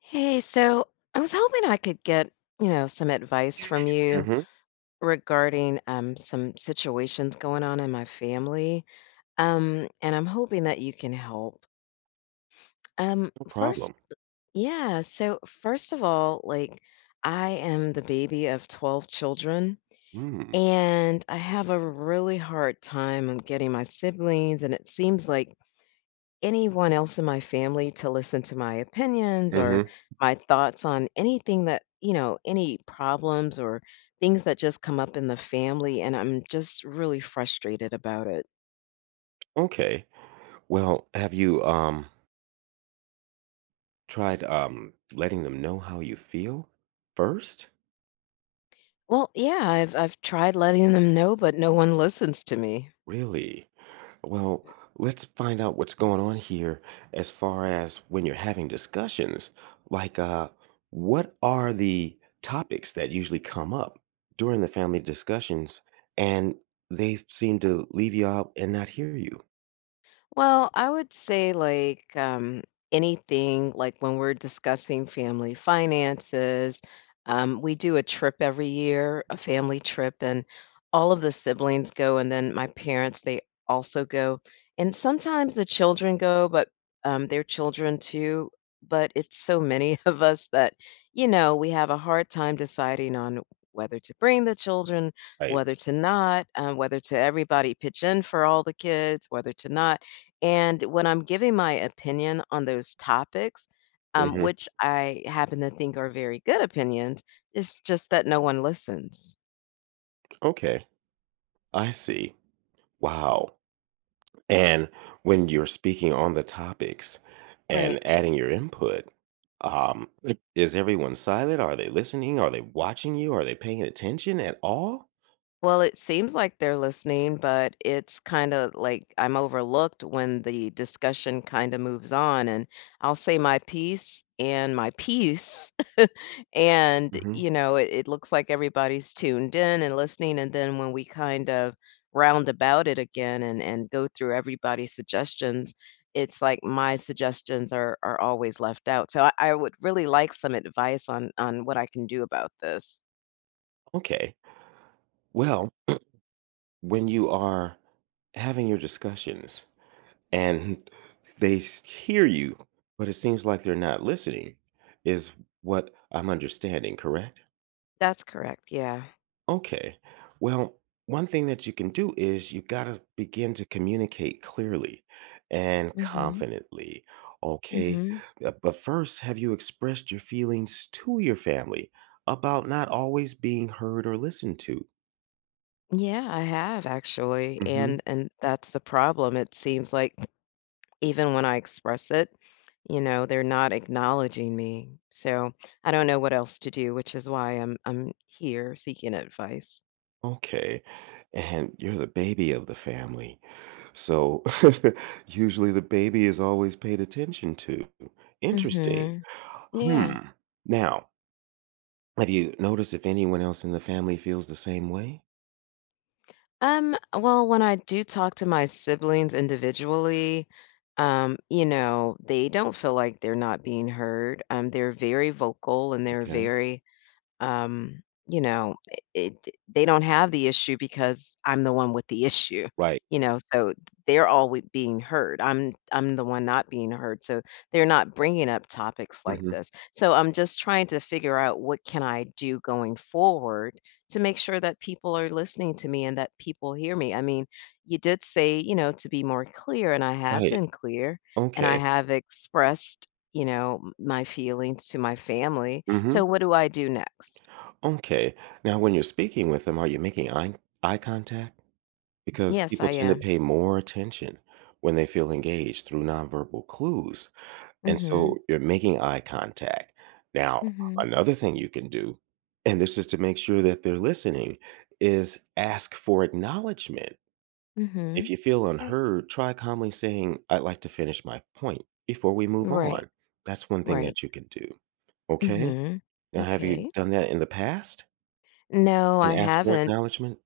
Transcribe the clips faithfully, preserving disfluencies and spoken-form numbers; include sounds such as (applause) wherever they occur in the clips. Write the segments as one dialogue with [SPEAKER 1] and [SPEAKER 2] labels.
[SPEAKER 1] Hey, so I was hoping I could get, you know, some advice from you
[SPEAKER 2] Mhm.
[SPEAKER 1] regarding um some situations going on in my family. Um, and I'm hoping that you can help. Um,
[SPEAKER 2] No
[SPEAKER 1] first,
[SPEAKER 2] problem.
[SPEAKER 1] yeah, so first of all, like I am the baby of twelve children,
[SPEAKER 2] Mm.
[SPEAKER 1] and I have a really hard time on getting my siblings, and it seems like anyone else in my family to listen to my opinions or
[SPEAKER 2] Mhm.
[SPEAKER 1] my thoughts on anything that, you know, any problems or things that just come up in the family, and I'm just really frustrated about it.
[SPEAKER 2] Okay. Well, have you, um, tried, um, letting them know how you feel first?
[SPEAKER 1] Well, yeah, I've I've tried letting them know, but no one listens to me.
[SPEAKER 2] Really? Well, let's find out what's going on here as far as when you're having discussions. Like, uh, what are the topics that usually come up during the family discussions, and they seem to leave you out and not hear you?
[SPEAKER 1] Well, I would say like um, anything, like when we're discussing family finances. Um, we do a trip every year, a family trip, and all of the siblings go, and then my parents, they also go. And sometimes the children go, but um, their children too. But it's so many (laughs) of us that, you know, we have a hard time deciding on whether to bring the children,
[SPEAKER 2] Right.
[SPEAKER 1] whether to not, um, whether to everybody pitch in for all the kids, whether to not, and when I'm giving my opinion on those topics, um,
[SPEAKER 2] Mhm.
[SPEAKER 1] which I happen to think are very good opinions, it's just that no one listens.
[SPEAKER 2] Okay. I see. Wow. And when you're speaking on the topics
[SPEAKER 1] Right.
[SPEAKER 2] and adding your input, um, i- is everyone silent? Are they listening? Are they watching you? Are they paying attention at all?
[SPEAKER 1] Well, it seems like they're listening, but it's kinda like I'm overlooked when the discussion kinda moves on, and I'll say my piece and my piece, (laughs) and,
[SPEAKER 2] Hmm.
[SPEAKER 1] you know, it it looks like everybody's tuned in and listening, and then when we kind of round about it again and and go through everybody's suggestions, it's like my suggestions are are always left out. So I I would really like some advice on on what I can do about this.
[SPEAKER 2] Okay. Well, when you are having your discussions and they s- hear you, but it seems like they're not listening, is what I'm understanding, correct?
[SPEAKER 1] That's correct, yeah.
[SPEAKER 2] Okay. Well, one thing that you can do is you got to begin to communicate clearly and
[SPEAKER 1] Mhm.
[SPEAKER 2] confidently. Okay.
[SPEAKER 1] Mhm.
[SPEAKER 2] Uh, But first, have you expressed your feelings to your family about not always being heard or listened to?
[SPEAKER 1] Yeah, I have actually,
[SPEAKER 2] Hmm.
[SPEAKER 1] and and that's the problem. It seems like even when I express it, you know, they're not acknowledging me. So I don't know what else to do, which is why I'm I'm here seeking advice.
[SPEAKER 2] Okay. And you're the baby of the family. So (laughs) usually the baby is always paid attention to. Interesting.
[SPEAKER 1] Mhm. Yeah.
[SPEAKER 2] Hmm. Now, have you noticed if anyone else in the family feels the same way?
[SPEAKER 1] Um, well, when I do talk to my siblings individually, um, you know, they don't feel like they're not being heard. Um, they're very vocal and they're
[SPEAKER 2] Okay.
[SPEAKER 1] very Um, you know, it they don't have the issue because I'm the one with the issue,
[SPEAKER 2] Right.
[SPEAKER 1] you know, so they're always being heard. I'm I'm the one not being heard, so they're not bringing up topics like
[SPEAKER 2] Mhm.
[SPEAKER 1] this. So I'm just trying to figure out what can I do going forward to make sure that people are listening to me and that people hear me. I mean, you did say, you know, to be more clear, and I have
[SPEAKER 2] Right.
[SPEAKER 1] been clear, and I
[SPEAKER 2] Okay.
[SPEAKER 1] have expressed, you know, m my feelings to my family.
[SPEAKER 2] Mhm.
[SPEAKER 1] So what do I do next?
[SPEAKER 2] Okay. Now when you're speaking with them, are you making eye eye contact? Because
[SPEAKER 1] Yes, I
[SPEAKER 2] people tend to
[SPEAKER 1] am.
[SPEAKER 2] pay more attention when they feel engaged through nonverbal clues. And
[SPEAKER 1] Mhm.
[SPEAKER 2] so you're making eye contact. Now,
[SPEAKER 1] Mhm.
[SPEAKER 2] another thing you can do, and this is to make sure that they're listening, is ask for acknowledgement. If
[SPEAKER 1] Mhm.
[SPEAKER 2] you feel
[SPEAKER 1] Okay.
[SPEAKER 2] unheard, try calmly saying, I'd like to finish my point before we move
[SPEAKER 1] Right.
[SPEAKER 2] on. That's one thing
[SPEAKER 1] Right.
[SPEAKER 2] that you can do. Okay.
[SPEAKER 1] Mhm.
[SPEAKER 2] Now, have you
[SPEAKER 1] Okay.
[SPEAKER 2] done that in the past
[SPEAKER 1] No, I
[SPEAKER 2] and asked for
[SPEAKER 1] haven't.
[SPEAKER 2] acknowledgement?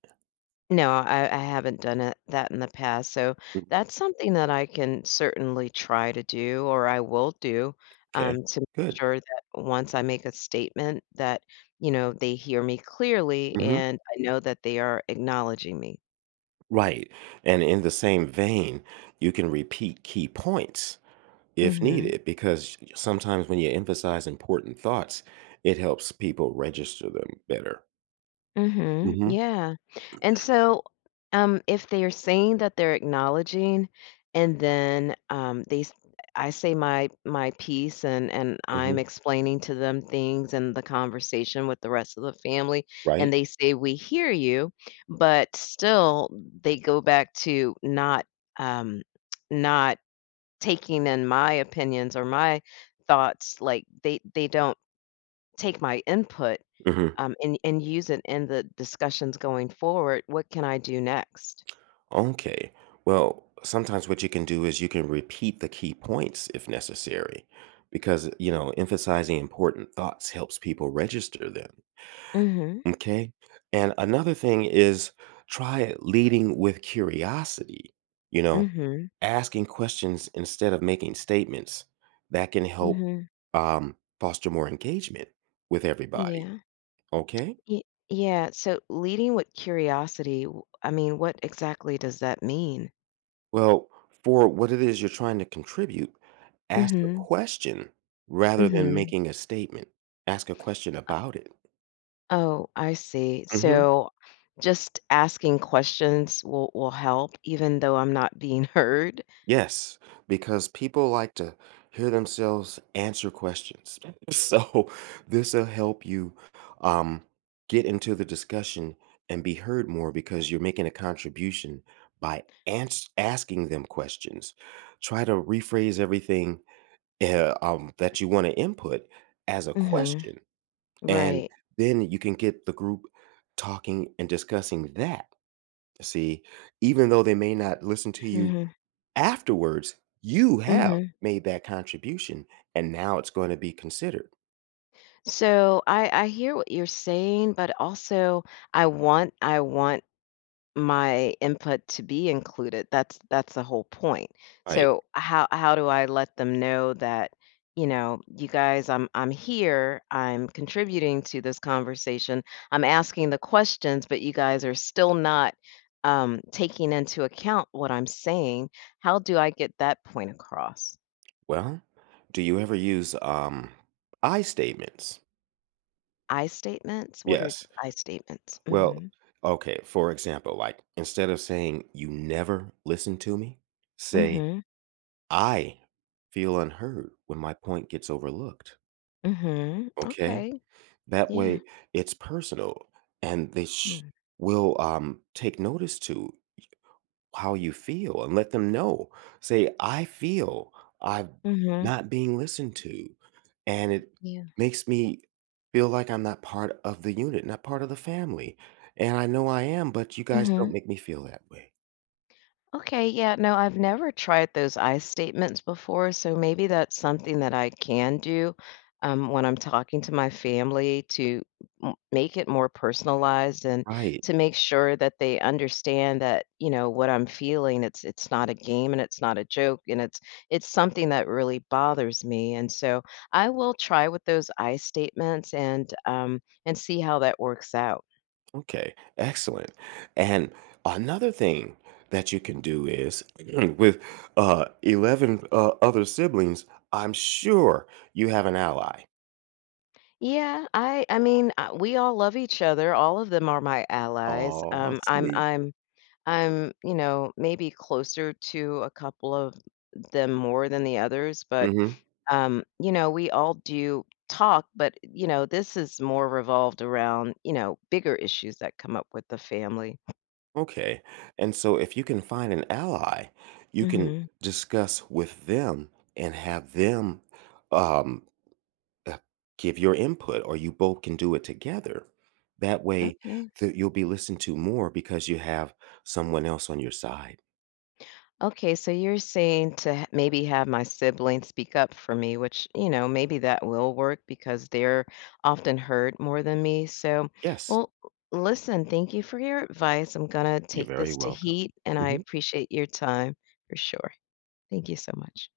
[SPEAKER 1] No, I, I haven't done it, that in the past. So that's something that I can certainly try to do, or I will do,
[SPEAKER 2] Okay.
[SPEAKER 1] um, to make
[SPEAKER 2] Good.
[SPEAKER 1] sure that once I make a statement that you know they hear me clearly,
[SPEAKER 2] Hmm.
[SPEAKER 1] and I know that they are acknowledging me.
[SPEAKER 2] Right. And in the same vein, you can repeat key points if
[SPEAKER 1] Hmm
[SPEAKER 2] needed, because sometimes when you emphasize important thoughts, it helps people register them better.
[SPEAKER 1] Mhm.
[SPEAKER 2] Hmm.
[SPEAKER 1] Yeah. And so, um, if they are saying that they're acknowledging, and then um, they, s- I say my my piece, and and
[SPEAKER 2] Hmm.
[SPEAKER 1] I'm explaining to them things and the conversation with the rest of the family, and
[SPEAKER 2] Right.
[SPEAKER 1] they say we hear you, but still they go back to not um, not taking in my opinions or my thoughts. Like they they don't take my input,
[SPEAKER 2] Hmm.
[SPEAKER 1] um, and and use it in the discussions going forward, "What can I do next?"
[SPEAKER 2] Okay. Well, sometimes what you can do is you can repeat the key points if necessary, because, you know, emphasizing important thoughts helps people register them.
[SPEAKER 1] mm Mhm.
[SPEAKER 2] Okay. And another thing is try leading with curiosity, you
[SPEAKER 1] mm
[SPEAKER 2] know,
[SPEAKER 1] Mhm.
[SPEAKER 2] asking questions instead of making statements. That can
[SPEAKER 1] mm
[SPEAKER 2] help
[SPEAKER 1] Mhm.
[SPEAKER 2] um, foster more engagement with everybody.
[SPEAKER 1] Yeah.
[SPEAKER 2] Okay.
[SPEAKER 1] Ye Yeah, so leading with curiosity, w I mean, what exactly does that mean?
[SPEAKER 2] Well, for what it is you're trying to contribute,
[SPEAKER 1] Mm
[SPEAKER 2] ask a
[SPEAKER 1] Mhm.
[SPEAKER 2] question
[SPEAKER 1] mm
[SPEAKER 2] rather than
[SPEAKER 1] Mhm.
[SPEAKER 2] making a statement. Ask a question
[SPEAKER 1] Uh,
[SPEAKER 2] about it.
[SPEAKER 1] oh, I see.
[SPEAKER 2] Mhm.
[SPEAKER 1] So, just asking questions will will help even though I'm not being (laughs) heard?
[SPEAKER 2] Yes, because people like to hear themselves answer questions. (laughs) So this will help you um, get into the discussion and be heard more because you're making a contribution by ans- asking them questions. Try to rephrase everything uh, um, that you want to input as a
[SPEAKER 1] Mm Mhm.
[SPEAKER 2] question. And
[SPEAKER 1] Right.
[SPEAKER 2] then you can get the group talking and discussing that. See, even though they may not listen to
[SPEAKER 1] mm
[SPEAKER 2] you
[SPEAKER 1] Mhm.
[SPEAKER 2] afterwards, you
[SPEAKER 1] mm
[SPEAKER 2] have
[SPEAKER 1] Mhm.
[SPEAKER 2] made that contribution and now it's going to be considered.
[SPEAKER 1] So, I I hear what you're saying, but also I want I want my input to be included. That's that's the whole point.
[SPEAKER 2] Right.
[SPEAKER 1] So how how do I let them know that, you know, you guys, I'm I'm here, I'm contributing to this conversation. I'm asking the questions, but you guys are still not um, taking into account what I'm saying. How do I get that point across?
[SPEAKER 2] Well, do you ever use um I statements?
[SPEAKER 1] I statements? What are
[SPEAKER 2] Yes.
[SPEAKER 1] I statements?
[SPEAKER 2] Well,
[SPEAKER 1] Mhm.
[SPEAKER 2] okay, for example, like instead of saying you never listen to me, say
[SPEAKER 1] Mhm.
[SPEAKER 2] I feel unheard when my point gets overlooked.
[SPEAKER 1] Mhm.
[SPEAKER 2] Okay?
[SPEAKER 1] Okay.
[SPEAKER 2] That
[SPEAKER 1] Yeah.
[SPEAKER 2] way, it's personal, and they sh
[SPEAKER 1] Mm.
[SPEAKER 2] will, um, take notice to how you feel and let them know. Say, "I feel I'm
[SPEAKER 1] Mhm.
[SPEAKER 2] not being listened to, and it
[SPEAKER 1] Yeah.
[SPEAKER 2] makes me feel like I'm not part of the unit, not part of the family, and I know I am, but you guys don't
[SPEAKER 1] Mhm.
[SPEAKER 2] make me feel that way."
[SPEAKER 1] Okay, yeah, no, I've never tried those I statements before, so maybe that's something that I can do um, when I'm talking to my family to m- make it more personalized and
[SPEAKER 2] Right.
[SPEAKER 1] to make sure that they understand that you know what I'm feeling. It's it's not a game and it's not a joke and it's it's something that really bothers me. And so I will try with those I statements and um, and see how that works out.
[SPEAKER 2] Okay, excellent. And another thing that you can do is (clears throat) with uh, eleven uh, other siblings, I'm sure you have an ally.
[SPEAKER 1] Yeah, I I mean, uh, we all love each other. All of them are my allies.
[SPEAKER 2] Oh,
[SPEAKER 1] Um, I'm
[SPEAKER 2] sweet.
[SPEAKER 1] I'm I'm, you know, maybe closer to a couple of them more than the others, but
[SPEAKER 2] Hmm.
[SPEAKER 1] um, you know, we all do talk, but you know, this is more revolved around, you know, bigger issues that come up with the family.
[SPEAKER 2] Okay. And so if you can find an ally, you can
[SPEAKER 1] Mhm.
[SPEAKER 2] discuss with them and have them um, uh, give your input, or you both can do it together. That way,
[SPEAKER 1] Okay.
[SPEAKER 2] th- you'll be listened to more because you have someone else on your side.
[SPEAKER 1] Okay, so you're saying to h- maybe have my siblings speak up for me, which, you know, maybe that will work because they're often hurt more than me. So,
[SPEAKER 2] Yes.
[SPEAKER 1] well, listen, thank you for your advice. I'm going to
[SPEAKER 2] You're
[SPEAKER 1] take
[SPEAKER 2] very
[SPEAKER 1] this to
[SPEAKER 2] welcome.
[SPEAKER 1] heat, and I
[SPEAKER 2] Mhm.
[SPEAKER 1] appreciate your time for sure. Thank you so much.